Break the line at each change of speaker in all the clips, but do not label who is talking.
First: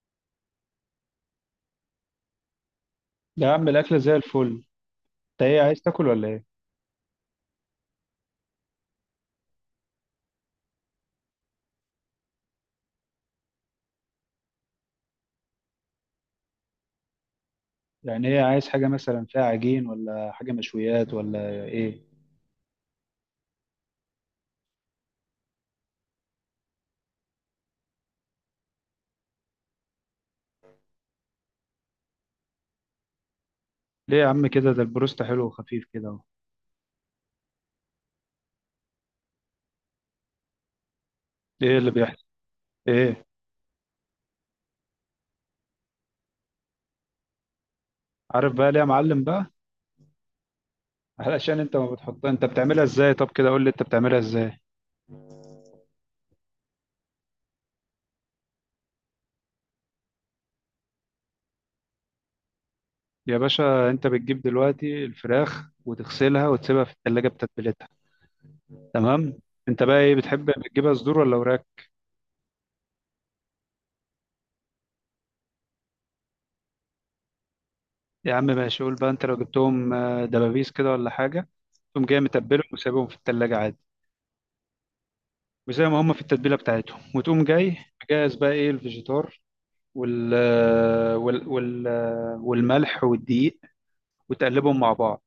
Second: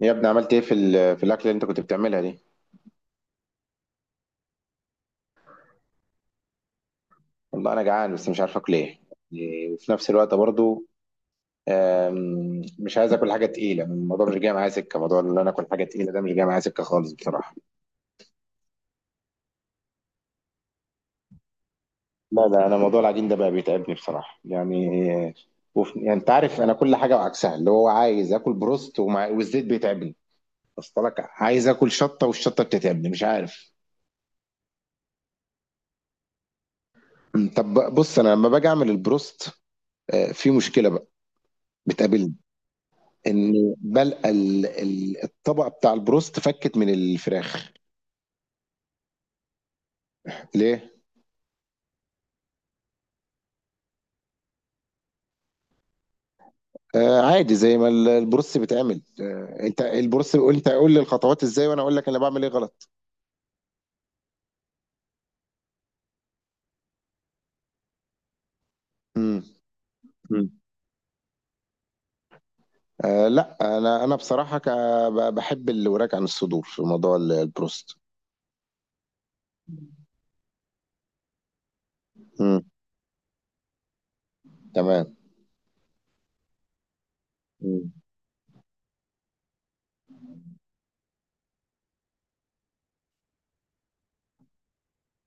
يا ابني عملت ايه في الاكل اللي انت كنت بتعملها دي؟
يا عم الأكلة زي الفل. انت ايه عايز تاكل ولا ايه؟
والله انا جعان بس مش عارف اكل ايه. يعني وفي نفس الوقت برضو مش عايز اكل حاجه تقيله، الموضوع مش جاي معايا سكه. موضوع ان انا اكل حاجه تقيله ده مش جاي معايا سكه خالص بصراحه.
يعني ايه، عايز حاجة مثلا فيها عجين ولا حاجة مشويات ولا ايه؟
لا لا، انا موضوع العجين ده بقى بيتعبني بصراحه يعني. يعني انت عارف انا كل حاجه وعكسها، اللي هو عايز اكل بروست والزيت بيتعبني. اصل لك عايز اكل شطه والشطه بتتعبني، مش عارف.
ليه يا عم كده، ده البروست حلو وخفيف كده اهو.
طب بص، انا لما باجي اعمل البروست في مشكله بقى
ايه اللي بيحصل؟
بتقابلني.
ايه؟
ان بلقى الطبقه بتاع البروست فكت من الفراخ.
عارف بقى ليه يا معلم بقى؟
ليه؟
علشان انت ما بتحطها، انت بتعملها ازاي؟ طب كده قول لي انت بتعملها ازاي.
عادي زي ما البروست بيتعمل. انت البروست بيقول، انت قول لي الخطوات ازاي وانا اقول لك انا بعمل ايه غلط.
يا باشا انت بتجيب دلوقتي الفراخ وتغسلها وتسيبها في التلاجة بتتبيلتها. تمام.
امم.
انت بقى ايه بتحب، بتجيبها صدور ولا وراك؟
لا، انا بصراحه بحب الوراك عن الصدور في موضوع البروست.
يا عم ماشي، قول بقى انت لو جبتهم دبابيس كده ولا حاجة. تقوم جاي متبلهم
امم.
وسايبهم في التلاجة عادي.
تمام.
وزي ما هم في التتبيله بتاعتهم وتقوم جاي
مم.
مجهز بقى ايه الفيجيتار وال وال والملح والدقيق وتقلبهم مع بعض.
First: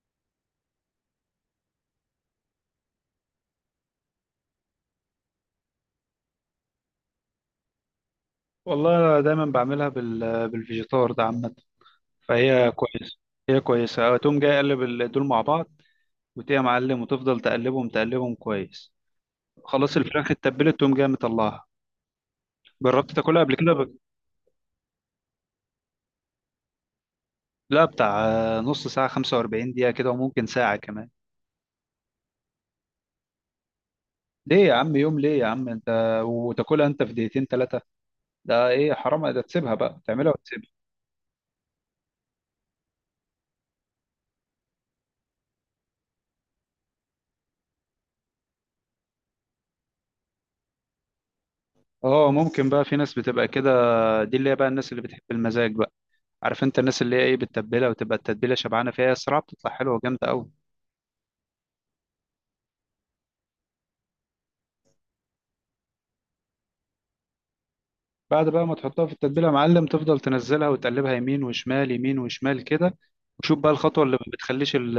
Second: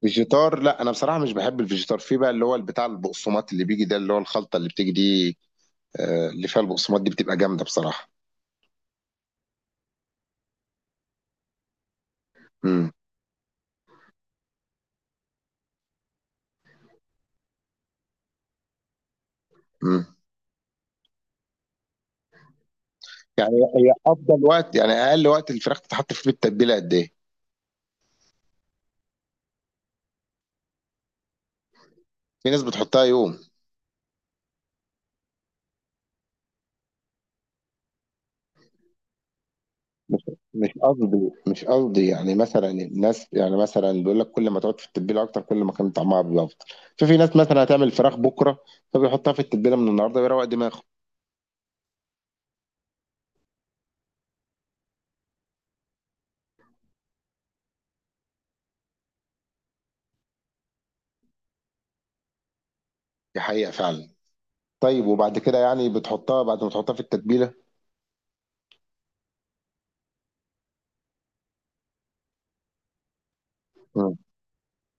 فيجيتار، لا انا بصراحه مش بحب الفيجيتار. في بقى اللي هو بتاع البقسماط اللي بيجي ده، اللي هو الخلطه اللي بتيجي دي، اللي فيها البقسماط، دي بتبقى جامده بصراحه.
والله أنا دايما بعملها بال بالفيجيتار ده، عامه فهي كويسه. هي كويسه. تقوم جاي قلب دول مع بعض، وتقوم معلم وتفضل تقلبهم تقلبهم كويس. خلاص
امم.
الفراخ اتبلت، تقوم جاي مطلعها. جربت تاكلها قبل
يعني
كده
هي افضل وقت، يعني اقل وقت الفراخ تتحط فيه التتبيله قد ايه؟
لا بتاع نص ساعه، 45 دقيقه كده وممكن ساعه كمان.
في ناس بتحطها يوم.
ليه يا عم يوم؟ ليه يا عم انت؟ وتاكلها انت في دقيقتين ثلاثه؟ ده ايه، حرام ده، تسيبها بقى
مش
تعملها وتسيبها.
مش قصدي مش قصدي يعني، مثلا الناس يعني مثلا بيقول لك كل ما تقعد في التتبيله اكتر، كل ما كان طعمها بيبقى افضل. ففي ناس مثلا هتعمل فراخ بكره، فبيحطها في التتبيله من النهارده ويروق دماغه.
اه ممكن بقى، في ناس بتبقى كده. دي اللي هي بقى الناس اللي بتحب المزاج بقى. عارف انت الناس اللي هي ايه، بتتبلها وتبقى التتبيله شبعانه فيها، الصراحه بتطلع حلوه وجامده قوي.
دي حقيقه فعلا. طيب وبعد كده يعني بتحطها، بعد ما تحطها في التتبيله.
بعد بقى ما تحطها في التتبيله يا معلم، تفضل تنزلها وتقلبها يمين وشمال، يمين وشمال كده. وشوف بقى الخطوه اللي
مم.
ما بتخليش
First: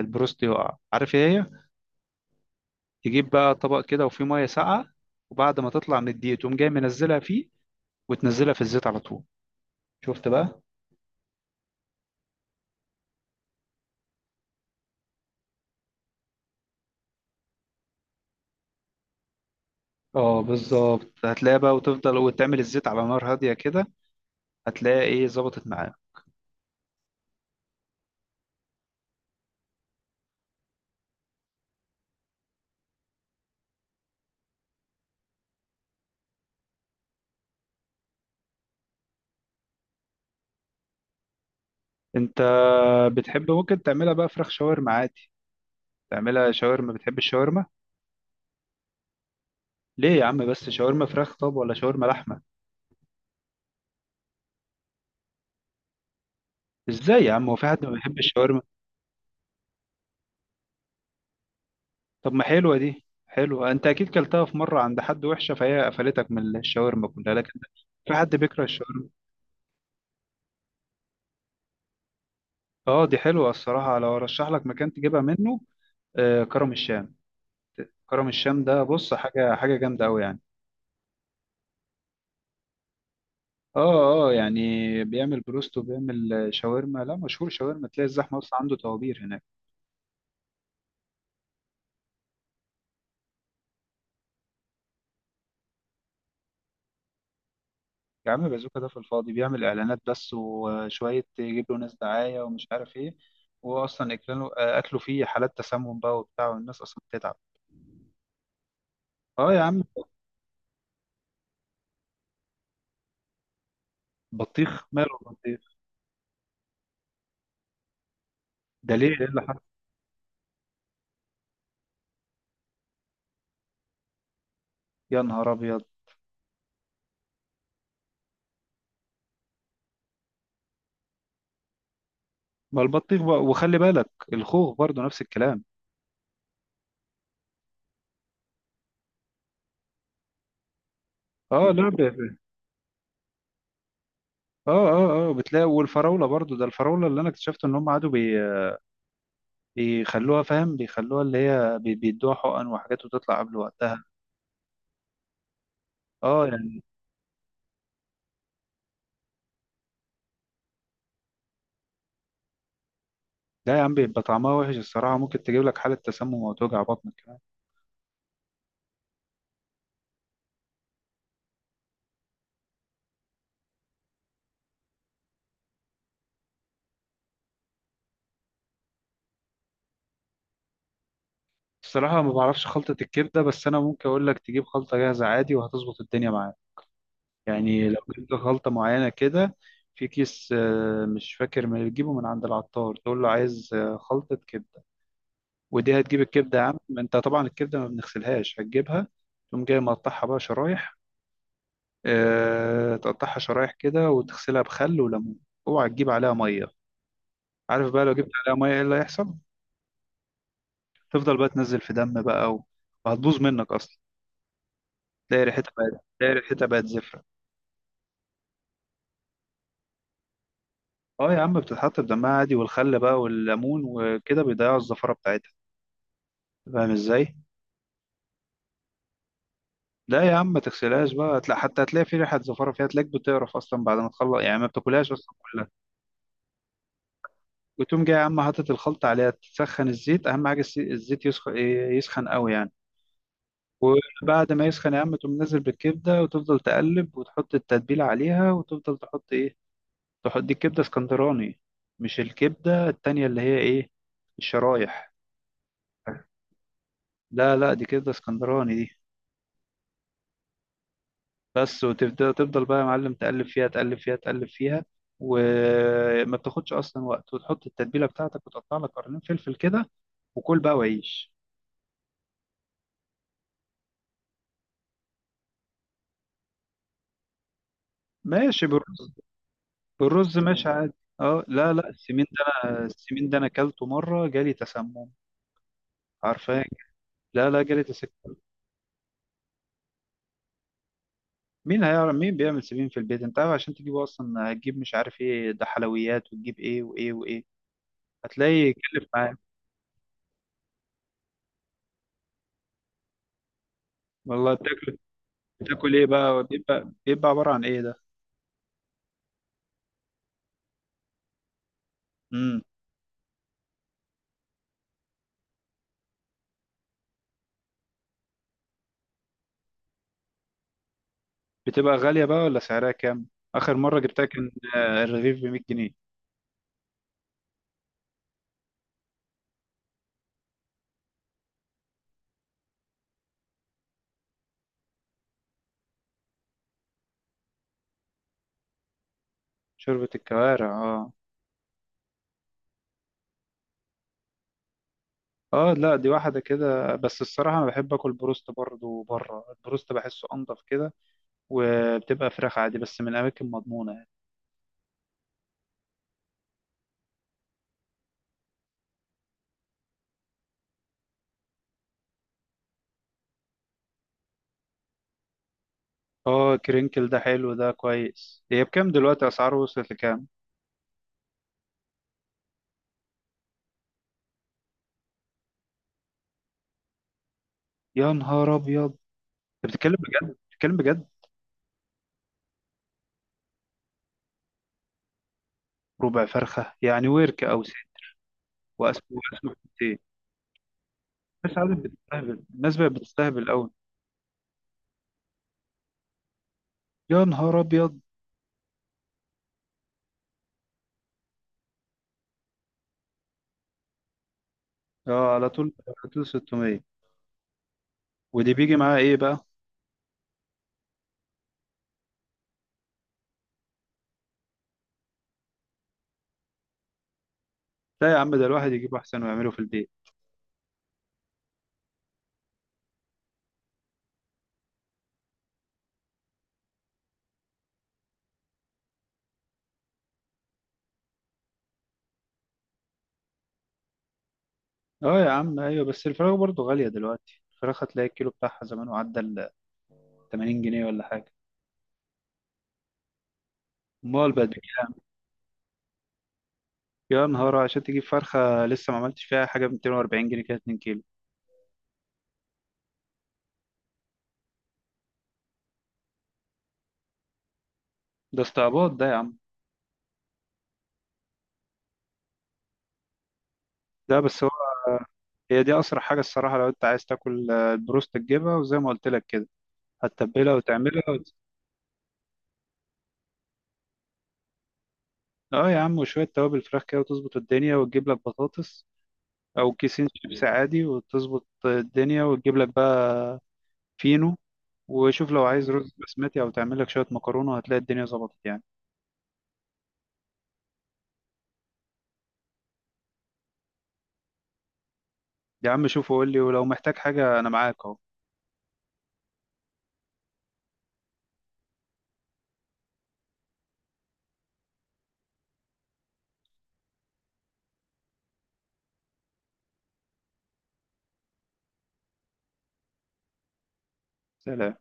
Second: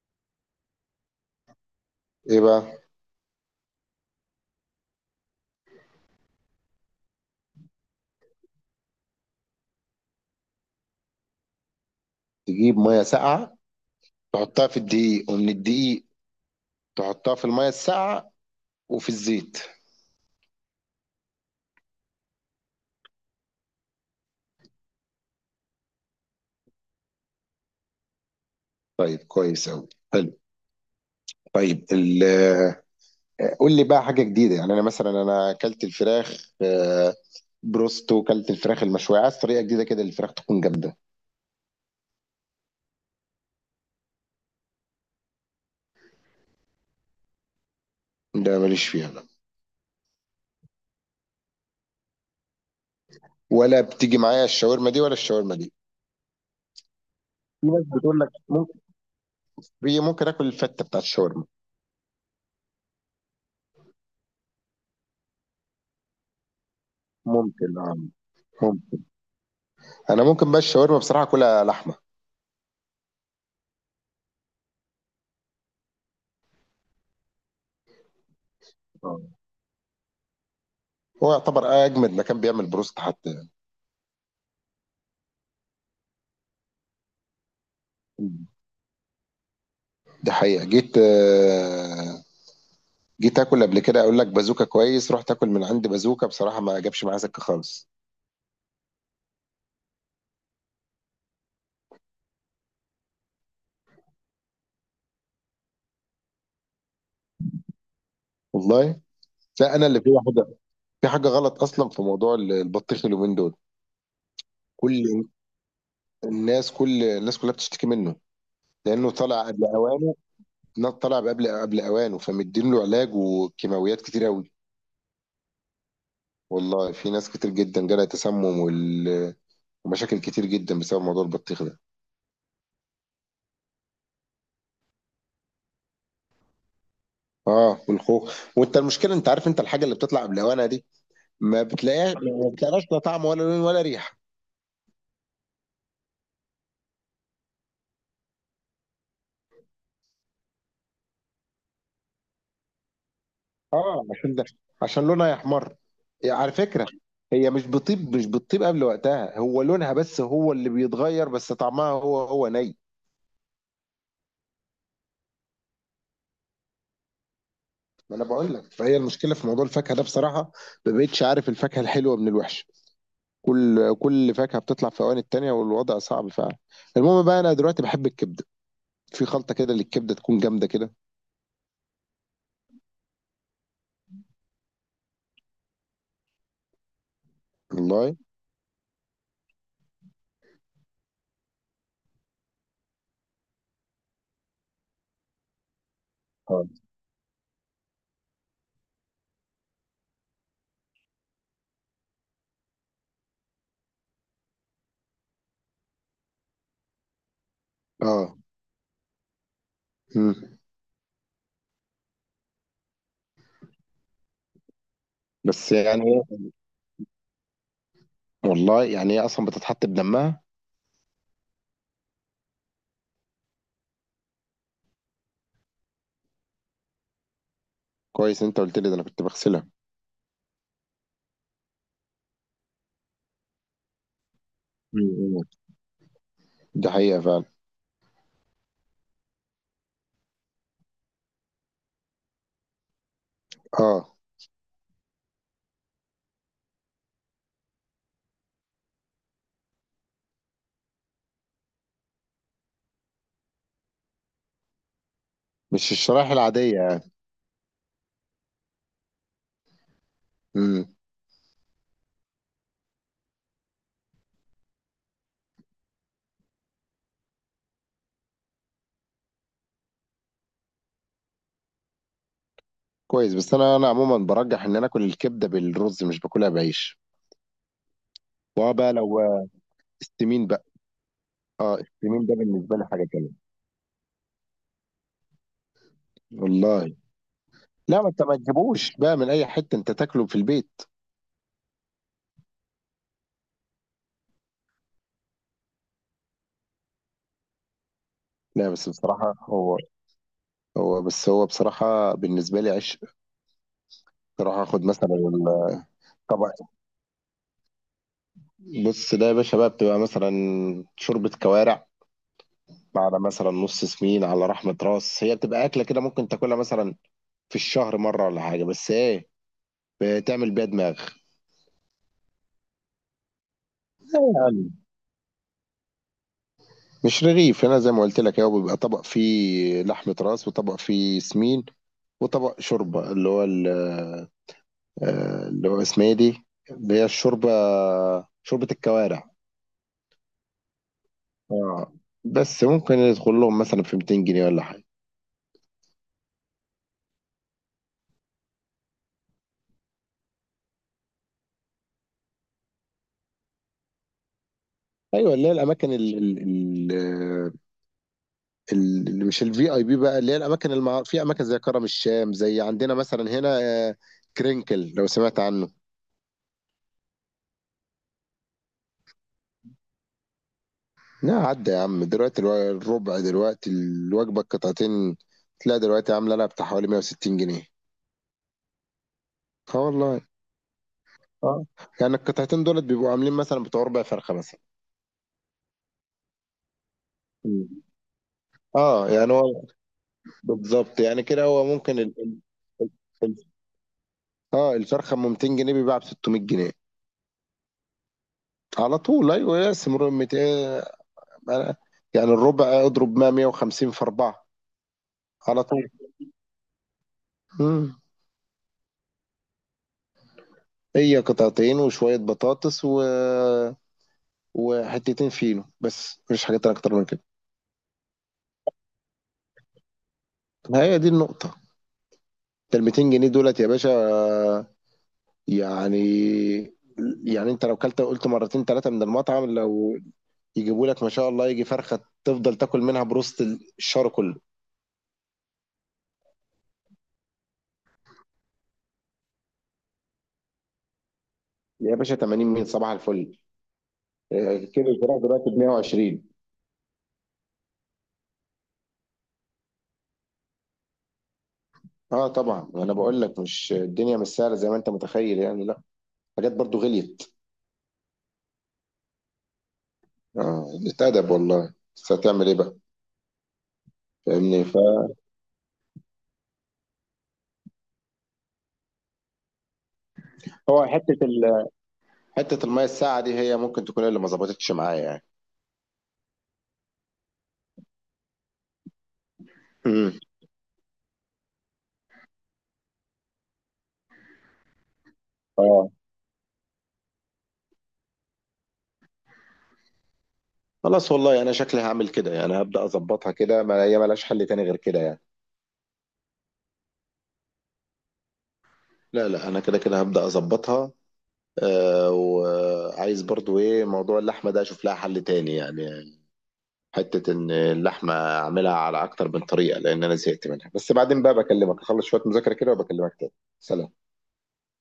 البروست يقع، عارف ايه هي؟
ايه بقى؟
تجيب بقى طبق كده وفيه ميه ساقعه، وبعد ما تطلع من الدقيق تقوم جاي منزلها فيه، وتنزلها في الزيت على طول. شفت بقى؟
تجيب ميه ساقعه، تحطها في الدقيق، ومن الدقيق تحطها في الميه الساقعه، وفي الزيت.
اه بالظبط، هتلاقيها بقى، وتفضل وتعمل الزيت على نار هادية كده. هتلاقيها ايه، ظبطت معاها.
طيب، كويس قوي، حلو. طيب قول لي بقى حاجة جديدة. يعني أنا مثلا أنا أكلت الفراخ بروستو، أكلت الفراخ المشوية، عايز طريقة جديدة كده الفراخ تكون جامدة.
انت بتحب ممكن تعملها بقى فراخ شاورما عادي، تعملها شاورما. بتحب الشاورما؟
ده ماليش فيها، لا.
ليه يا عم بس، شاورما فراخ طب ولا شاورما لحمة؟
ولا بتيجي معايا الشاورما دي، ولا الشاورما دي.
ازاي يا عم، هو في
في
حد
ناس
ما بيحبش
بتقول لك
الشاورما؟
ممكن، في ممكن آكل الفتة بتاعت الشاورما.
طب ما حلوة، دي حلوة، انت اكيد كلتها في مرة عند حد وحشة فهي قفلتك من الشاورما كلها، لكن
ممكن آه.
في حد بيكره
ممكن.
الشاورما؟
أنا ممكن بقى الشاورما بصراحة أكلها لحمة.
اه دي حلوة الصراحة، لو ارشح لك مكان تجيبها منه، آه كرم الشام. كرم الشام ده بص
آه.
حاجة، حاجة جامدة قوي يعني.
هو يعتبر أجمد مكان بيعمل بروست حتى.
اه. اه يعني بيعمل بروست وبيعمل شاورما، لا مشهور شاورما، تلاقي الزحمه اصلا عنده، طوابير هناك.
دي حقيقة. جيت آكل قبل كده، أقول لك بازوكا كويس، رحت آكل من عند بازوكا بصراحة ما جابش معايا سكة خالص.
يا عم بازوكا ده في الفاضي بيعمل اعلانات بس، وشويه يجيب له ناس دعايه ومش عارف ايه. هو اصلا اكله، اكله فيه حالات تسمم بقى وبتاع، والناس اصلا بتتعب.
والله.
اه يا
لا
عم.
انا اللي في حاجه غلط اصلا في موضوع البطيخ اليومين دول.
بطيخ، ماله
كل
البطيخ؟
كل الناس كلها بتشتكي منه.
ده ليه،
لانه
ايه اللي
طلع
حصل؟
قبل اوانه. لا، طلع قبل اوانه، فمدين له علاج وكيماويات كتير قوي.
يا نهار ابيض.
والله في ناس كتير جدا جالها تسمم ومشاكل كتير جدا بسبب موضوع البطيخ ده.
ما البطيخ بقى، وخلي بالك الخوخ برضو نفس الكلام.
اه، والخوخ. وانت المشكله، انت عارف، انت الحاجه اللي بتطلع قبل اوانها دي ما
اه لا ب-
بتلاقيهاش،
اه
ما بتلاقيهاش لا طعم ولا لون ولا ريحه.
اه اه بتلاقي، والفراوله برضو، ده الفراوله اللي انا اكتشفت ان هم قعدوا بيخلوها، فاهم، بيخلوها اللي هي بيدوها حقن وحاجات وتطلع قبل وقتها.
اه، عشان لونها يحمر، يعني
اه
على
يعني.
فكرة. هي مش بتطيب قبل وقتها، هو لونها بس هو اللي بيتغير، بس طعمها هو.
لا يا عم، بيبقى طعمها وحش الصراحة، ممكن تجيب لك حالة تسمم وتوجع بطنك كمان.
ما انا بقول لك، فهي المشكلة في موضوع الفاكهة ده بصراحة. ما بقتش عارف الفاكهة الحلوة من الوحشة. كل فاكهة بتطلع في اوان التانية، والوضع صعب فعلا. المهم بقى انا دلوقتي بحب الكبدة. في خلطة كده للكبدة تكون جامدة كده؟
الصراحة ما بعرفش خلطة الكبدة، بس أنا ممكن أقول لك تجيب خلطة جاهزة عادي وهتظبط الدنيا معاك. يعني لو
والله.
جبت خلطة معينة كده في كيس، مش فاكر، من تجيبه من عند العطار، تقول له عايز خلطة كبدة. ودي هتجيب الكبدة يا
اه.
عم، أنت طبعا الكبدة ما بنغسلهاش، هتجيبها تقوم جاي مقطعها بقى شرايح. تقطعها شرايح كده وتغسلها بخل وليمون، اوعى تجيب عليها ميه. عارف بقى لو جبت
اه.
عليها ميه ايه اللي هيحصل؟
مم.
تفضل بقى تنزل في دم بقى وهتبوظ منك اصلا،
بس يعني
تلاقي ريحتها بقت زفره.
والله يعني هي اصلا بتتحط بدمها.
اه يا عم بتتحط بدمها عادي، والخل بقى والليمون وكده بيضيعوا الزفره بتاعتها، فاهم ازاي.
كويس انت قلت لي ده، انا كنت بغسلها.
لا يا عم ما تغسلهاش بقى، هتلاقي حتى هتلاقي في ريحه زفره فيها، تلاقيك بتقرف اصلا بعد ما تخلص يعني، ما بتاكلهاش اصلا
مم.
كلها.
دي حقيقة فعلا.
وتقوم جاي يا عم حاطط الخلطه عليها، تسخن الزيت، اهم حاجه الزيت يسخن، يسخن قوي يعني.
اه،
وبعد ما يسخن يا عم، تقوم نازل بالكبدة وتفضل تقلب وتحط التتبيلة عليها، وتفضل تحط ايه، تحط دي الكبدة اسكندراني، مش الكبدة التانية اللي هي ايه، الشرايح.
مش الشرايح العادية؟
لا لا دي كبدة اسكندراني دي.
امم.
بس وتفضل، تفضل بقى يا معلم تقلب فيها تقلب فيها تقلب فيها، وما بتاخدش اصلا وقت، وتحط التتبيلة بتاعتك وتقطع لك قرنين فلفل كده، وكل بقى وعيش.
كويس. بس انا عموما برجح ان انا اكل الكبدة بالرز، مش باكلها بعيش.
ماشي
وبقى
بالرز،
لو
بالرز
السمين بقى.
ماشي عادي. اه لا
اه،
لا، السمين
السمين ده
ده
بالنسبة
انا،
لي حاجة
السمين
تانية.
ده انا اكلته مرة جالي تسمم. عارفاك.
والله.
لا لا جريت
لا، ما انت
السكة.
ما تجيبوش بقى من اي حتة، انت تاكله في البيت.
مين هيعرف مين بيعمل سمين في البيت؟ انت عارف عشان تجيبه اصلا، هتجيب مش عارف ايه ده، حلويات، وتجيب ايه وايه وايه، هتلاقي
لا، بس
يكلف
بصراحة
معاك.
هو بصراحة بالنسبة لي عشق.
والله
بصراحة اخد
بتاكل،
مثلا
بتاكل ايه بقى؟
طبق.
بيبقى عبارة عن ايه ده؟
بص ده يا باشا، بقى بتبقى مثلا شوربة كوارع
امم.
على مثلا نص سمين على رحمة راس، هي بتبقى أكلة كده ممكن تاكلها مثلا في الشهر مره ولا حاجه، بس ايه، بتعمل بيها دماغ.
بتبقى غالية بقى ولا سعرها كام؟ اخر مرة جبتها كان،
يعني
الرغيف ب 100 جنيه.
مش رغيف هنا زي ما قلت لك، هو بيبقى طبق فيه لحمه راس، وطبق فيه سمين، وطبق شوربه اللي هو اللي هو اسمها ايه دي، اللي هي الشوربه، شوربه الكوارع.
شوربة الكوارع، اه.
اه. بس ممكن يدخل لهم مثلا في 200 جنيه ولا حاجه.
اه لا دي واحدة كده، بس الصراحة انا بحب اكل بروست برضه بره، البروست بحسه انضف كده، وبتبقى فراخ عادي بس من اماكن مضمونة.
ايوه اللي هي الاماكن ال- ال- ال- ال- اللي مش الفي اي بي بقى، اللي هي في اماكن زي كرم الشام، زي عندنا مثلا هنا آه، كرينكل، لو سمعت عنه.
اه كرينكل ده حلو، ده كويس. هي بكام دلوقتي، اسعاره وصلت لكام؟
لا، عدى يا عم، دلوقتي الربع، دلوقتي الوجبة، القطعتين تلاقي دلوقتي عاملة لها بتاع حوالي 160 جنيه.
يا نهار ابيض. انت
اه.
بتتكلم
والله.
بجد، بتتكلم بجد؟
اه، يعني القطعتين دولت بيبقوا عاملين مثلا بتوع ربع فرخة مثلا.
ربع فرخه يعني ورك او
مم.
سي.
اه
واسمه،
يعني
واسمه
هو
سي.
بالظبط، يعني كده
الناس
هو
عادة
ممكن
بتستهبل، الناس
ال...
بقت
ال-
بتستهبل قوي.
اه الفرخة ب 200 جنيه بيباع ب 600 جنيه.
يا نهار ابيض.
على طول. ايوه يا سمر، 200، يعني الربع، اضرب 100، 150 في اربعة.
اه على
على
طول،
طول.
على طول 600.
مم.
ودي بيجي معاها ايه بقى؟
هي قطعتين وشوية بطاطس، و وحتتين فينو، بس مفيش حاجات تانية اكتر من كده.
لا يا عم ده الواحد يجيب احسن ويعمله في البيت.
ما هي دي النقطة، انت ال 200 جنيه دولت يا باشا. يعني يعني انت لو كلت قلت مرتين ثلاثة من المطعم، لو يجيبوا لك ما شاء الله يجي فرخة، تفضل تاكل منها بروست الشهر كله.
اه يا عم ايوه، بس الفراخ برضه غاليه دلوقتي، الفراخ هتلاقي الكيلو بتاعها زمان وعدى ال 80 جنيه ولا حاجه.
يا باشا 80 مين؟ صباح الفل.
امال بقت
كيلو
بكام؟
الفراخ دلوقتي ب 120.
يا نهار، عشان تجيب فرخة لسه ما عملتش فيها حاجة ب 240 جنيه كده، 2 كيلو.
اه طبعا، انا بقول لك مش الدنيا مش سهلة زي ما انت متخيل، يعني لا، حاجات برضو غليت.
ده استعباط ده يا عم.
اه، اتأدب والله، بس هتعمل ايه بقى،
ده بس هو.
فاهمني.
هي دي أسرع حاجة الصراحة، لو أنت عايز تاكل البروست، تجيبها وزي ما قلت لك كده، هتتبلها
فهو
وتعملها
حتة ال حتة المية الساقعة دي هي ممكن تكون اللي ما ظبطتش معايا يعني.
اه يا عم، وشوية توابل فراخ كده، وتظبط الدنيا وتجيب لك بطاطس أو كيسين
امم.
شيبس عادي، وتظبط الدنيا وتجيب لك بقى فينو. وشوف لو عايز
اه.
رز بسمتي أو تعمل لك شوية مكرونة هتلاقي الدنيا ظبطت يعني.
خلاص والله، انا شكلي هعمل كده يعني، هبدأ اظبطها كده، ما هي ملهاش حل تاني غير كده يعني.
يا عم شوف وقول لي، ولو محتاج حاجة أنا معاك أهو.
لا لا، انا كده كده هبدأ اظبطها. وعايز برضو ايه موضوع اللحمة ده، اشوف لها حل تاني يعني، حتة ان اللحمة اعملها على اكتر من طريقة لان انا زهقت منها. بس بعدين بقى بكلمك، اخلص شوية مذاكرة كده وبكلمك تاني. سلام.
سلام.